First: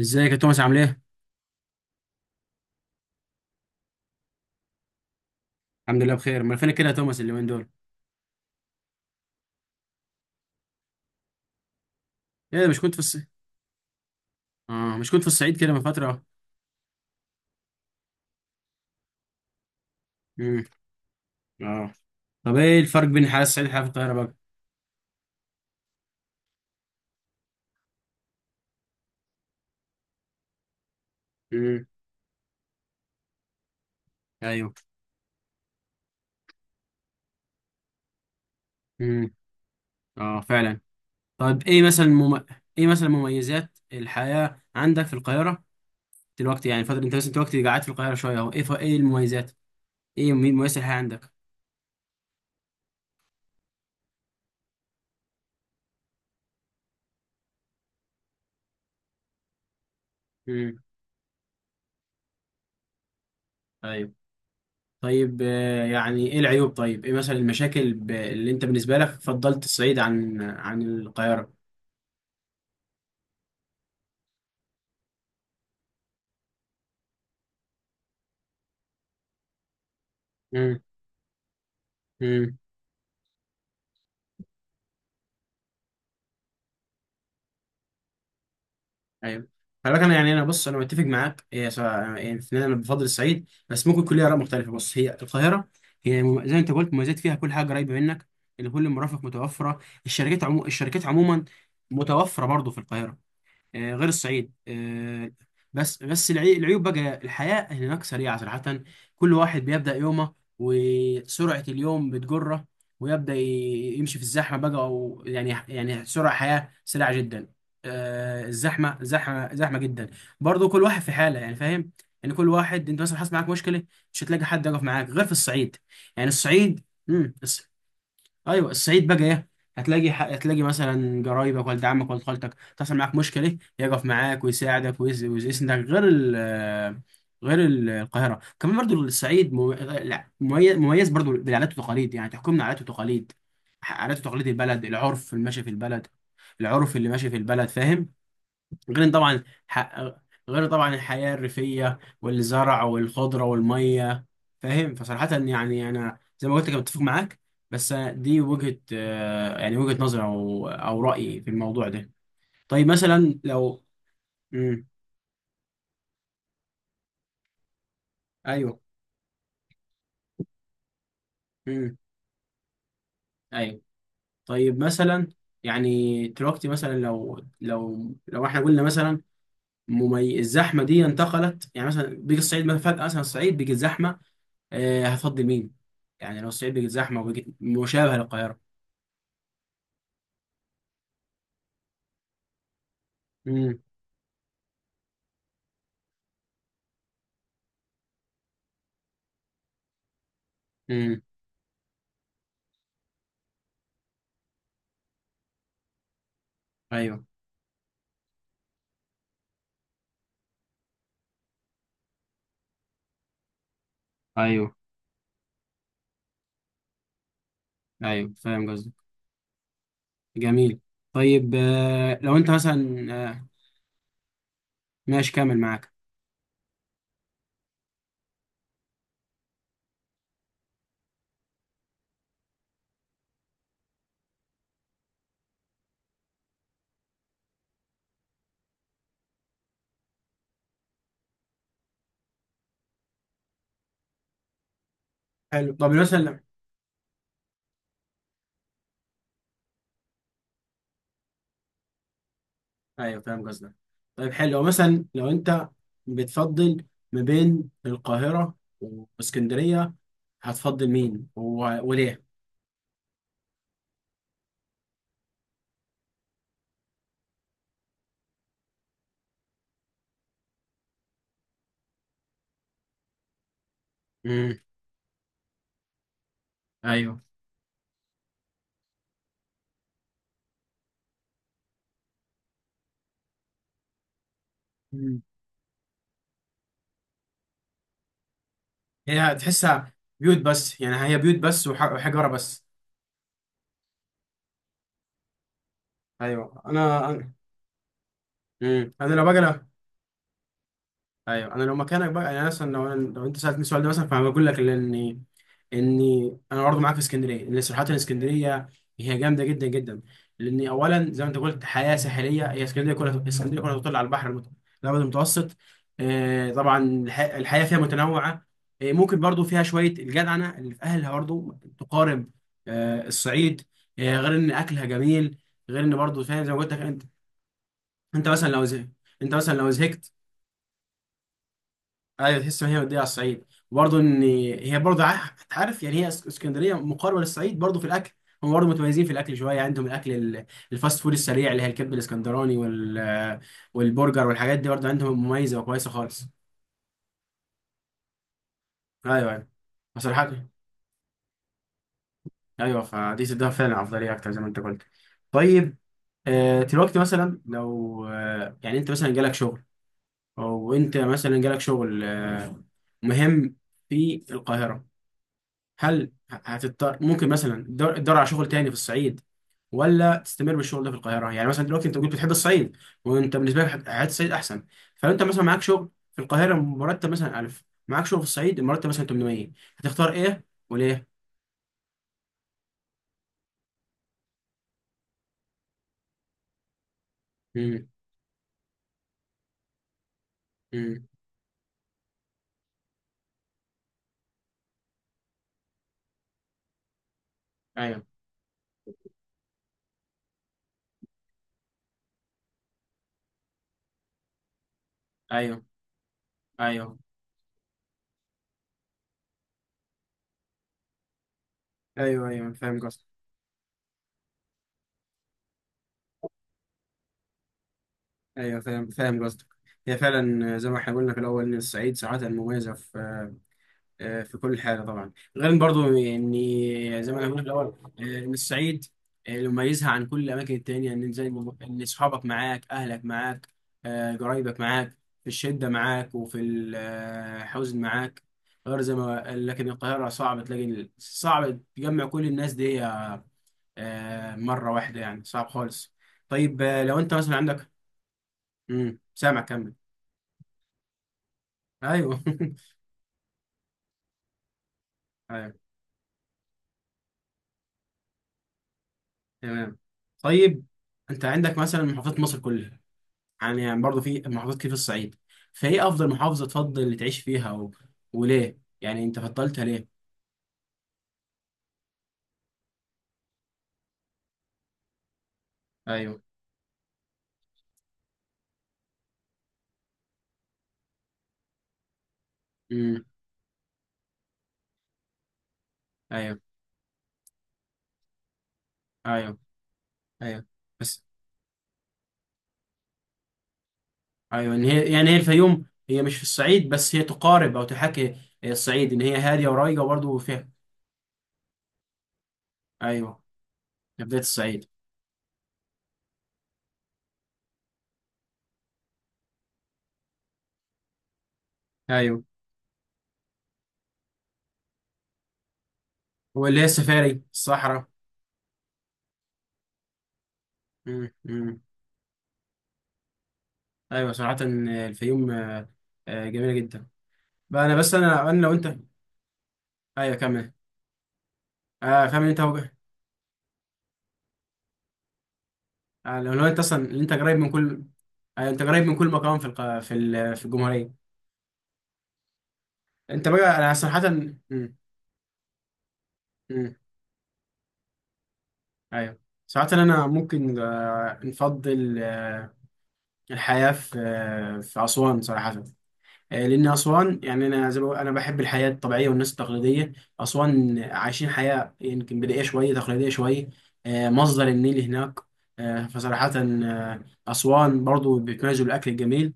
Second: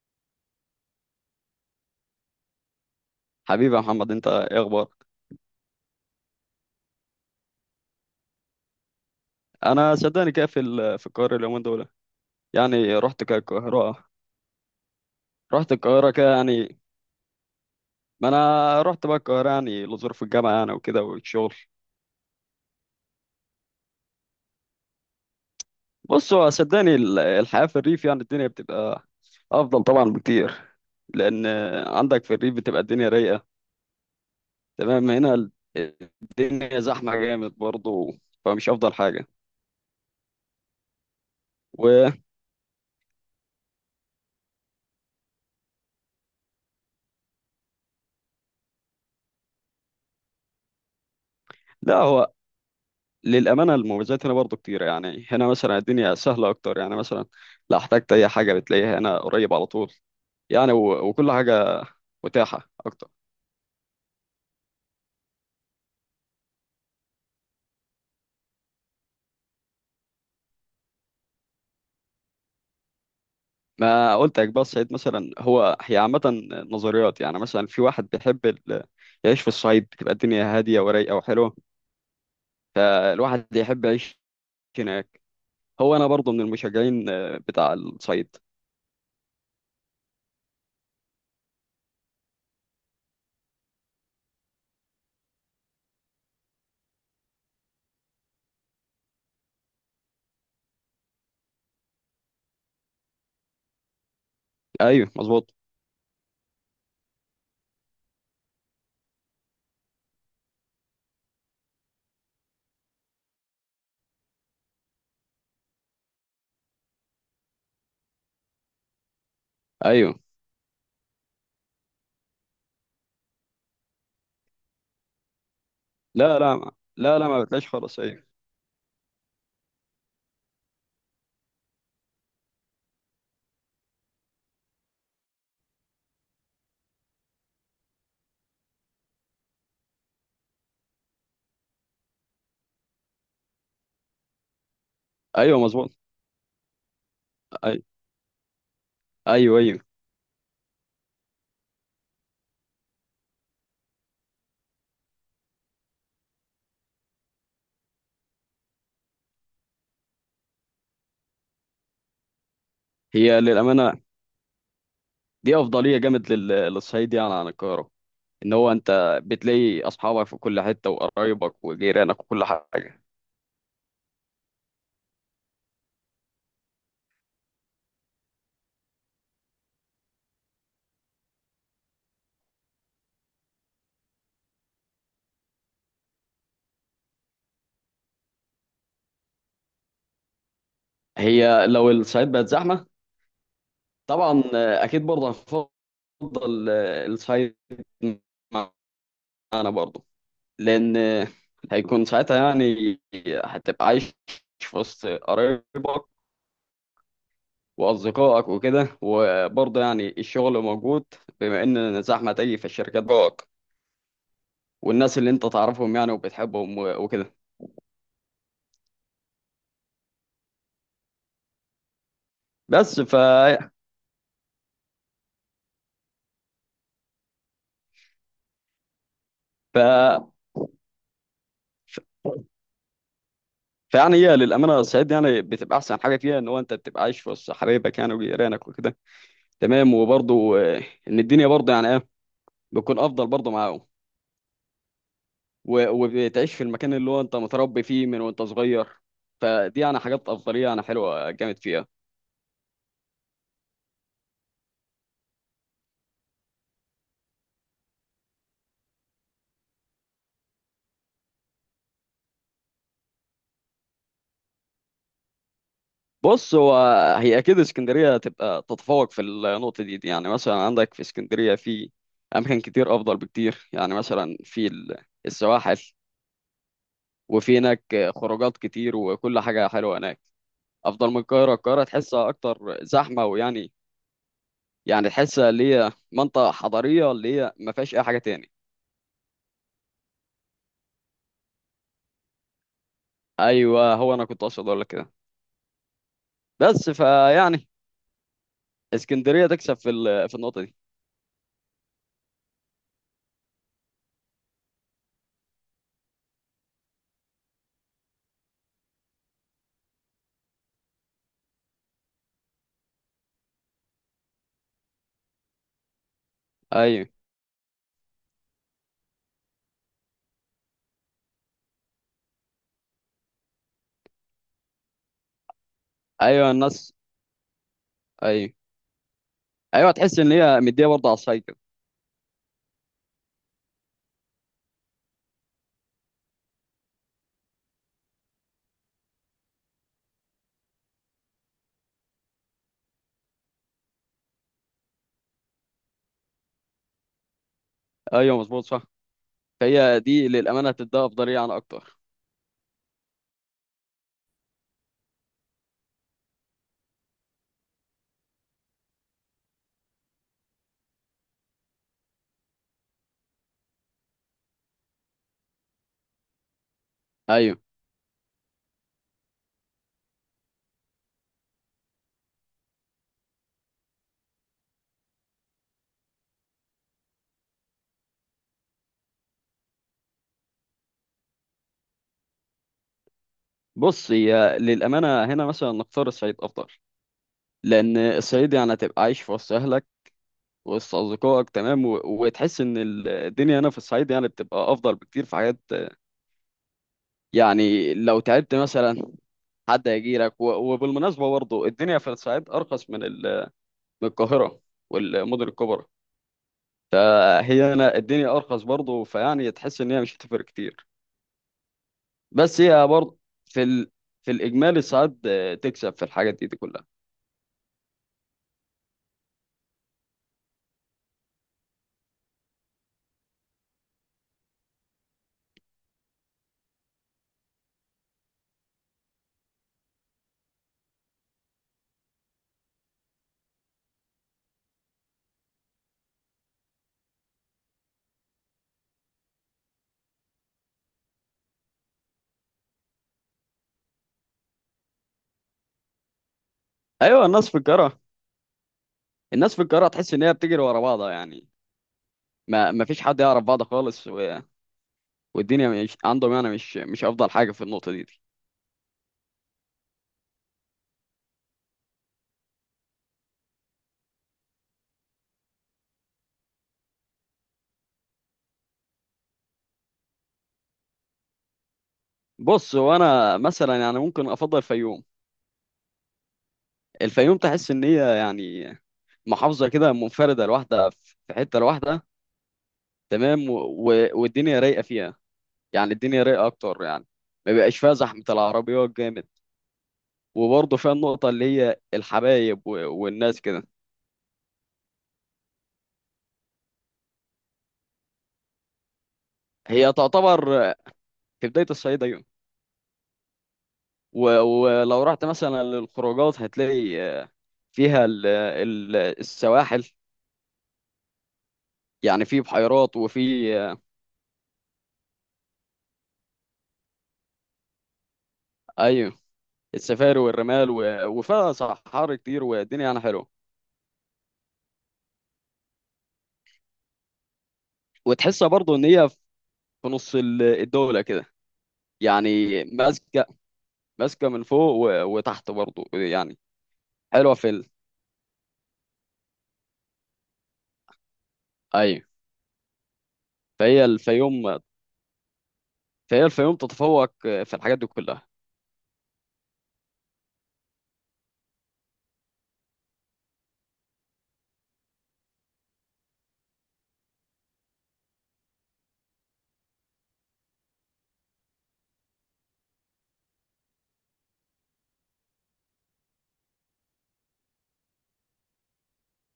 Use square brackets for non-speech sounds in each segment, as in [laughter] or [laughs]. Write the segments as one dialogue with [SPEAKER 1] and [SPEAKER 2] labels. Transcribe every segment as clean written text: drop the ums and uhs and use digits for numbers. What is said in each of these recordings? [SPEAKER 1] ازيك يا توماس، عامل ايه؟
[SPEAKER 2] حبيبي يا محمد، انت ايه اخبارك؟
[SPEAKER 1] الحمد لله بخير، امال فينك كده يا توماس اليومين دول؟
[SPEAKER 2] انا صدقني كده في القاهره اليومين دول.
[SPEAKER 1] ايه ده، مش كنت
[SPEAKER 2] يعني
[SPEAKER 1] في
[SPEAKER 2] رحت
[SPEAKER 1] الصعيد؟
[SPEAKER 2] كده القاهره.
[SPEAKER 1] اه، مش كنت في الصعيد كده
[SPEAKER 2] رحت
[SPEAKER 1] من
[SPEAKER 2] القاهره
[SPEAKER 1] فترة؟
[SPEAKER 2] كده يعني. ما انا رحت بقى القاهره يعني لظروف الجامعه
[SPEAKER 1] امم.
[SPEAKER 2] يعني وكده والشغل.
[SPEAKER 1] اه. طب ايه الفرق بين الحياة الصعيد والحياة في القاهرة بقى؟
[SPEAKER 2] بص، هو صدقني الحياه في الريف، يعني الدنيا بتبقى افضل طبعا بكتير، لان
[SPEAKER 1] امم.
[SPEAKER 2] عندك في الريف بتبقى الدنيا رايقه.
[SPEAKER 1] ايوه.
[SPEAKER 2] تمام، هنا الدنيا زحمه جامد برضه، فمش افضل حاجه.
[SPEAKER 1] امم. اه، فعلا. طيب ايه مثلا
[SPEAKER 2] ولا
[SPEAKER 1] مم... ايه مثلا مميزات الحياة عندك في القاهرة؟ دلوقتي يعني فترة انت بس انت دلوقتي قاعد في القاهرة شوية اهو، ايه المميزات؟ ايه مميزات الحياة عندك؟
[SPEAKER 2] هو للأمانة المميزات هنا برضو كتير. يعني هنا مثلا الدنيا سهلة أكتر. يعني مثلا لو احتجت أي حاجة بتلاقيها هنا قريب على طول. يعني
[SPEAKER 1] امم.
[SPEAKER 2] وكل حاجة متاحة أكتر.
[SPEAKER 1] ايوه. طيب، يعني ايه العيوب طيب؟ ايه مثلا المشاكل اللي انت بالنسبة لك فضلت الصعيد عن القاهرة؟
[SPEAKER 2] ما قلت لك بس سعيد مثلا، هو هي عامة نظريات. يعني مثلا في واحد بيحب يعيش في الصعيد، بتبقى الدنيا هادية ورايقة وحلوة،
[SPEAKER 1] امم.
[SPEAKER 2] فالواحد يحب يعيش هناك. هو أنا برضو من المشجعين، آه، بتاع الصعيد.
[SPEAKER 1] ايوه. خلي بالك، انا يعني انا بص انا متفق معاك. هي سواء يعني في النهاية انا بفضل الصعيد، بس ممكن كل اراء مختلفه. بص، هي القاهره هي زي ما انت قلت مميزات فيها كل حاجه قريبه منك، اللي كل المرافق متوفره. الشركات الشركات عموما متوفره برضه في القاهره، غير الصعيد
[SPEAKER 2] أيوه مظبوط.
[SPEAKER 1] بس العيوب بقى، الحياة هناك سريعة صراحة. كل واحد بيبدأ يومه وسرعة اليوم بتجره، ويبدأ يمشي في الزحمة بقى، أو يعني سرعة حياة سريعة جدا. الزحمة زحمة زحمة جدا.
[SPEAKER 2] أيوه.
[SPEAKER 1] برضو كل واحد في حالة، يعني فاهم. يعني كل واحد، انت مثلا حصل معاك مشكلة مش هتلاقي حد يقف معاك غير في الصعيد. يعني
[SPEAKER 2] لا لا.
[SPEAKER 1] الصعيد
[SPEAKER 2] لا
[SPEAKER 1] مم.
[SPEAKER 2] ما بتلاقيش خالص. أيوه.
[SPEAKER 1] ايوه، الصعيد بقى ايه؟ هتلاقي هتلاقي مثلا قرايبك، ولد عمك، ولد خالتك، تحصل معاك مشكله يقف معاك ويساعدك ويسندك، غير القاهره. كمان برضو الصعيد لا، مميز مميز برضو بالعادات والتقاليد، يعني تحكمنا عادات وتقاليد. عادات وتقاليد البلد، العرف اللي
[SPEAKER 2] أيوه
[SPEAKER 1] ماشي في
[SPEAKER 2] مظبوط.
[SPEAKER 1] البلد، العرف اللي ماشي في البلد،
[SPEAKER 2] أيوه.
[SPEAKER 1] فاهم. غير طبعا
[SPEAKER 2] أيوه. أيوه.
[SPEAKER 1] ح... غير طبعا الحياة الريفية والزرع والخضرة والمية، فاهم. فصراحة يعني أنا زي ما قلت كنت متفق معاك. بس دي وجهة يعني وجهة نظر، أو رأيي في الموضوع ده. طيب مثلا
[SPEAKER 2] هي
[SPEAKER 1] لو
[SPEAKER 2] للأمانة
[SPEAKER 1] مم.
[SPEAKER 2] دي افضليه جامد للصعيد يعني عن القاهره، ان هو
[SPEAKER 1] أيوه.
[SPEAKER 2] انت بتلاقي اصحابك في كل حته وقرايبك
[SPEAKER 1] مم.
[SPEAKER 2] وجيرانك وكل حاجه.
[SPEAKER 1] أيوه. طيب مثلا، يعني دلوقتي مثلا لو احنا قلنا مثلا، الزحمة دي انتقلت، يعني مثلا بيجي الصعيد مثلا فجأة، مثلا الصعيد بيجي الزحمة، هتفضل مين؟ يعني لو الصعيد بقت زحمه وبقت مشابهه للقاهره.
[SPEAKER 2] هي لو الصعيد بقت زحمه،
[SPEAKER 1] امم
[SPEAKER 2] طبعا آه، اكيد برضه هنفضل آه، الصعيد معانا برضه. لان
[SPEAKER 1] امم.
[SPEAKER 2] آه، هيكون ساعتها يعني هتبقى عايش في وسط قرايبك
[SPEAKER 1] ايوه
[SPEAKER 2] واصدقائك وكده. وبرضه يعني الشغل موجود، بما ان زحمه تيجي في الشركات بقى،
[SPEAKER 1] ايوه.
[SPEAKER 2] والناس اللي انت تعرفهم يعني وبتحبهم وكده.
[SPEAKER 1] ايوه، فاهم قصدك. جميل. طيب لو انت
[SPEAKER 2] بس
[SPEAKER 1] مثلا
[SPEAKER 2] ف
[SPEAKER 1] ماشي كامل معاك.
[SPEAKER 2] ف ف- فيعني هي للامانه الصعيد يعني بتبقى احسن حاجه فيها، ان هو انت بتبقى عايش وسط حبايبك يعني وجيرانك وكده. تمام. وبرضه آه، ان الدنيا برضه يعني ايه، بتكون افضل برضه معاهم.
[SPEAKER 1] حلو، طب مثلا.
[SPEAKER 2] وبتعيش في المكان اللي هو انت متربي فيه من وانت صغير. فدي يعني حاجات افضليه يعني حلوه جامد فيها.
[SPEAKER 1] ايوه، فاهم قصدك. طيب حلو، مثلا لو انت بتفضل ما بين القاهره واسكندريه، هتفضل مين وليه؟
[SPEAKER 2] بص هو، هي اكيد اسكندريه تبقى تتفوق في النقطه دي. يعني مثلا عندك في اسكندريه في اماكن كتير افضل بكتير. يعني مثلا
[SPEAKER 1] امم.
[SPEAKER 2] السواحل،
[SPEAKER 1] ايوه.
[SPEAKER 2] وفي هناك خروجات كتير، وكل حاجة حلوة هناك أفضل من القاهرة. القاهرة تحسها أكتر زحمة، ويعني يعني
[SPEAKER 1] مم.
[SPEAKER 2] تحسها اللي هي منطقة حضرية اللي هي ما فيهاش أي حاجة تاني.
[SPEAKER 1] هي هتحسها بيوت بس، يعني هي بيوت بس وحجاره بس.
[SPEAKER 2] أيوه، هو أنا كنت أقصد أقول لك كده،
[SPEAKER 1] ايوه
[SPEAKER 2] بس
[SPEAKER 1] انا.
[SPEAKER 2] فيعني
[SPEAKER 1] انا لو باجي
[SPEAKER 2] اسكندرية
[SPEAKER 1] انا.
[SPEAKER 2] تكسب في النقطة دي.
[SPEAKER 1] ايوه، انا لو مكانك بقى، يعني مثلا لو انت سالتني السؤال ده مثلا، فانا بقول لك، لان اني انا برضه معاك في اسكندريه، لان صراحه الاسكندريه هي جامده جدا جدا. لان اولا زي ما انت قلت، حياه ساحليه. هي اسكندريه كلها، اسكندريه كلها تطل على البحر الابيض المتوسط. طبعا
[SPEAKER 2] أيوه.
[SPEAKER 1] الحياه فيها متنوعه. ممكن برضه فيها شويه الجدعنه اللي في اهلها، برضه تقارب الصعيد. غير ان اكلها جميل، غير ان برضه فاهم
[SPEAKER 2] أيوه
[SPEAKER 1] زي ما قلت لك
[SPEAKER 2] الناس.
[SPEAKER 1] انت. انت مثلا
[SPEAKER 2] أيوه.
[SPEAKER 1] لو. انت مثلا لو
[SPEAKER 2] أيوه
[SPEAKER 1] زهقت،
[SPEAKER 2] تحس إن هي مدية برضه على الصعيد كده.
[SPEAKER 1] ايوه، تحس ان هي مديه على الصعيد، وبرضه ان هي برضه عارف، يعني هي اسكندريه مقاربه للصعيد برضه في الاكل. هم برضه متميزين في الاكل شويه، عندهم الاكل، الفاست فود السريع، اللي هي الكبد الاسكندراني، والبرجر والحاجات دي برضه عندهم مميزه وكويسه خالص.
[SPEAKER 2] أيوه مظبوط صح.
[SPEAKER 1] ايوه ايوه.
[SPEAKER 2] فهي دي
[SPEAKER 1] بصراحه،
[SPEAKER 2] للأمانة هتديها أفضلية عن أكتر.
[SPEAKER 1] ايوه، فدي تديها فعلا افضليه اكتر زي ما انت قلت. طيب، دلوقتي مثلا لو آه،، يعني انت مثلا جالك شغل، او انت مثلا جالك شغل، مهم، في القاهره. هل هتضطر ممكن
[SPEAKER 2] أيوه.
[SPEAKER 1] مثلا تدور على شغل تاني في الصعيد، ولا تستمر بالشغل ده في القاهره؟ يعني مثلا دلوقتي انت قلت بتحب الصعيد، وانت بالنسبه لك حياه الصعيد احسن. فلو انت مثلا معاك شغل في القاهره مرتب مثلا 1000، معاك شغل في الصعيد مرتب مثلا 800، هتختار ايه وليه؟
[SPEAKER 2] بص هي للأمانة هنا مثلا نختار الصعيد أفضل،
[SPEAKER 1] امم
[SPEAKER 2] لأن الصعيد يعني هتبقى عايش في وسط أهلك، وسط
[SPEAKER 1] امم.
[SPEAKER 2] أصدقائك. تمام. وتحس إن الدنيا هنا في الصعيد يعني بتبقى أفضل بكتير في حاجات. يعني
[SPEAKER 1] ايوه
[SPEAKER 2] لو تعبت مثلا حد هيجي لك وبالمناسبة برضه الدنيا في الصعيد أرخص من من القاهرة والمدن
[SPEAKER 1] ايوه
[SPEAKER 2] الكبرى.
[SPEAKER 1] ايوه
[SPEAKER 2] فهي هنا الدنيا أرخص برضه، فيعني تحس إن هي مش هتفرق كتير.
[SPEAKER 1] ايوه ايوه،
[SPEAKER 2] بس
[SPEAKER 1] فاهم
[SPEAKER 2] هي
[SPEAKER 1] قصدك.
[SPEAKER 2] برضه في ال... في الإجمالي الصعيد آه، تكسب في الحاجات دي كلها.
[SPEAKER 1] ايوه، فاهم قصدك. هي فعلا زي ما احنا قلنا في الاول، ان الصعيد ساعات مميزه في في كل حاجه طبعا، غير برضو، يعني زي ما انا قلت في الاول، ان الصعيد اللي مميزها عن كل الاماكن التانيه، ان زي ما ان اصحابك معاك، اهلك معاك، قرايبك معاك، في الشده معاك، وفي الحزن معاك، غير زي ما لكن القاهره صعب تلاقي صعب تجمع كل الناس دي مره واحده، يعني صعب خالص. طيب لو انت
[SPEAKER 2] أيوه
[SPEAKER 1] مثلا
[SPEAKER 2] الناس في
[SPEAKER 1] عندك.
[SPEAKER 2] القاهرة.
[SPEAKER 1] امم، سامع،
[SPEAKER 2] الناس في
[SPEAKER 1] كمل.
[SPEAKER 2] القاهرة تحس إن هي بتجري ورا بعضها يعني.
[SPEAKER 1] ايوه [laughs]
[SPEAKER 2] ما فيش حد يعرف بعض خالص،
[SPEAKER 1] ايوه.
[SPEAKER 2] والدنيا مش عندهم يعني، مش افضل حاجه في النقطه دي.
[SPEAKER 1] تمام. طيب، انت عندك مثلا محافظات مصر كلها، يعني برضه في محافظات كتير في الصعيد. فايه افضل محافظه تفضل تعيش فيها، وليه يعني انت فضلتها ليه؟
[SPEAKER 2] بص، هو انا مثلا يعني ممكن افضل الفيوم.
[SPEAKER 1] ايوه.
[SPEAKER 2] الفيوم تحس ان هي يعني محافظه كده منفرده لوحدها في حته لوحدها.
[SPEAKER 1] امم.
[SPEAKER 2] تمام. والدنيا رايقه فيها، يعني الدنيا
[SPEAKER 1] ايوه
[SPEAKER 2] رايقه اكتر يعني، ما بيبقاش فيها زحمه العربيات جامد.
[SPEAKER 1] ايوه ايوه،
[SPEAKER 2] وبرضه فيها
[SPEAKER 1] بس
[SPEAKER 2] النقطه اللي هي الحبايب والناس كده.
[SPEAKER 1] ايوه، ان هي يعني، هي الفيوم، هي مش في الصعيد بس هي تقارب او تحاكي الصعيد، ان هي هاديه ورايقه
[SPEAKER 2] هي
[SPEAKER 1] برضه
[SPEAKER 2] تعتبر
[SPEAKER 1] فيها.
[SPEAKER 2] في بدايه الصعيد، ايوه.
[SPEAKER 1] ايوه، يا بدايه الصعيد.
[SPEAKER 2] ولو رحت مثلا للخروجات هتلاقي فيها السواحل،
[SPEAKER 1] ايوه.
[SPEAKER 2] يعني في بحيرات وفي،
[SPEAKER 1] واللي هي السفاري، الصحراء.
[SPEAKER 2] ايوه، السفاري والرمال، وفيها
[SPEAKER 1] امم.
[SPEAKER 2] صحاري كتير والدنيا يعني حلوه.
[SPEAKER 1] ايوه، صراحه الفيوم جميله جدا. بقى انا بس انا
[SPEAKER 2] وتحسها
[SPEAKER 1] لو انت.
[SPEAKER 2] برضو ان هي في
[SPEAKER 1] ايوه
[SPEAKER 2] نص
[SPEAKER 1] كمل.
[SPEAKER 2] الدوله كده،
[SPEAKER 1] آه، كمل انت.
[SPEAKER 2] يعني ماسكه، ماسكه من فوق وتحت برضو يعني.
[SPEAKER 1] الاولويات اصلا ان انت
[SPEAKER 2] حلوه
[SPEAKER 1] قريب من كل، انت قريب من كل مكان في الق... في ال... في الجمهوريه.
[SPEAKER 2] ايوه.
[SPEAKER 1] انت بقى انا
[SPEAKER 2] فهي
[SPEAKER 1] صراحه
[SPEAKER 2] الفيوم
[SPEAKER 1] مم.
[SPEAKER 2] فهي الفيوم
[SPEAKER 1] مم.
[SPEAKER 2] تتفوق في الحاجات دي كلها.
[SPEAKER 1] ايوه. صراحه انا ممكن نفضل الحياه في اسوان صراحه. لان اسوان، يعني انا زي ما انا بحب الحياه الطبيعيه والناس التقليديه. اسوان عايشين حياه يمكن بدائيه شويه، تقليديه شويه. مصدر النيل هناك. فصراحه، اسوان برضو بيتميزوا بالاكل الجميل.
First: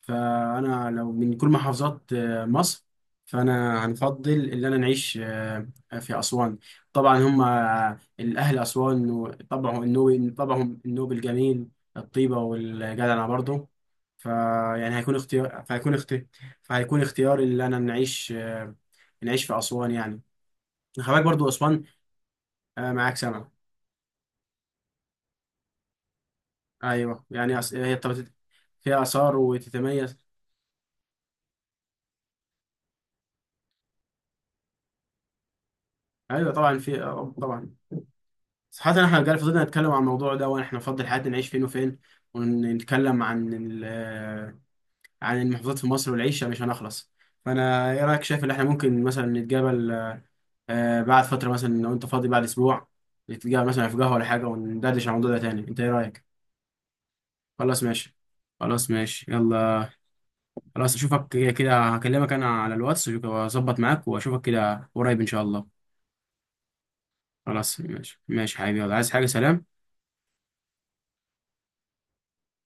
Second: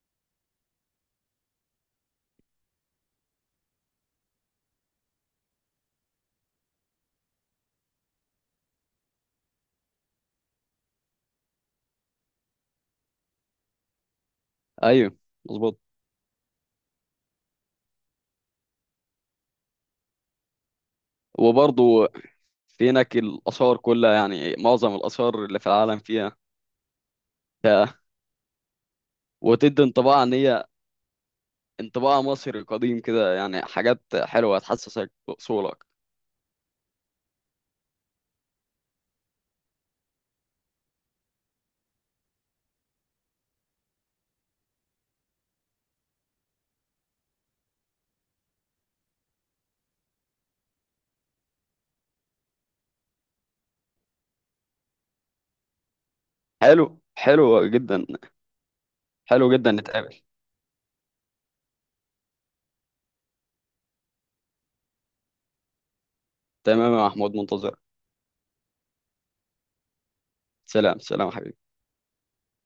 [SPEAKER 1] فانا لو من كل محافظات مصر، فانا هنفضل ان انا نعيش في اسوان. طبعا هم الاهل اسوان، وطبعهم النوبي، طبعهم النوبي الجميل، الطيبه والجدعنه برضه. فيعني هيكون
[SPEAKER 2] ايوه
[SPEAKER 1] اختيار
[SPEAKER 2] مظبوط.
[SPEAKER 1] فهيكون اختيار فهيكون اختياري ان انا نعيش نعيش في اسوان يعني. خلي برضه اسوان.
[SPEAKER 2] وبرضو في
[SPEAKER 1] معاك،
[SPEAKER 2] هناك
[SPEAKER 1] سمع.
[SPEAKER 2] الاثار كلها، يعني معظم الاثار اللي في العالم فيها.
[SPEAKER 1] ايوه، يعني
[SPEAKER 2] ف...
[SPEAKER 1] فيها اثار
[SPEAKER 2] وتدي
[SPEAKER 1] وتتميز.
[SPEAKER 2] انطباع ان هي انطباع مصري قديم كده، يعني حاجات حلوة تحسسك بأصولك.
[SPEAKER 1] ايوه، طبعا في آه، طبعا صراحة احنا جالي فضلنا نتكلم عن الموضوع ده، واحنا نفضل حياتنا نعيش فين وفين، ونتكلم عن عن المحافظات في مصر والعيشة، مش هنخلص. فانا ايه رأيك، شايف ان احنا ممكن مثلا نتقابل، بعد فترة مثلا لو انت فاضي بعد اسبوع؟ نتقابل مثلا في قهوة ولا حاجة وندردش عن الموضوع ده تاني، انت ايه رأيك؟
[SPEAKER 2] حلو، حلو
[SPEAKER 1] خلاص
[SPEAKER 2] جدا.
[SPEAKER 1] ماشي. خلاص ماشي
[SPEAKER 2] حلو جدا،
[SPEAKER 1] يلا.
[SPEAKER 2] نتقابل.
[SPEAKER 1] خلاص، اشوفك كده كده، هكلمك انا على الواتس واظبط معاك، واشوفك كده قريب ان شاء الله.
[SPEAKER 2] تمام يا محمود، منتظر.
[SPEAKER 1] خلاص ماشي ماشي حبيبي، يلا، عايز حاجة، سلام.
[SPEAKER 2] سلام، سلام يا حبيبي.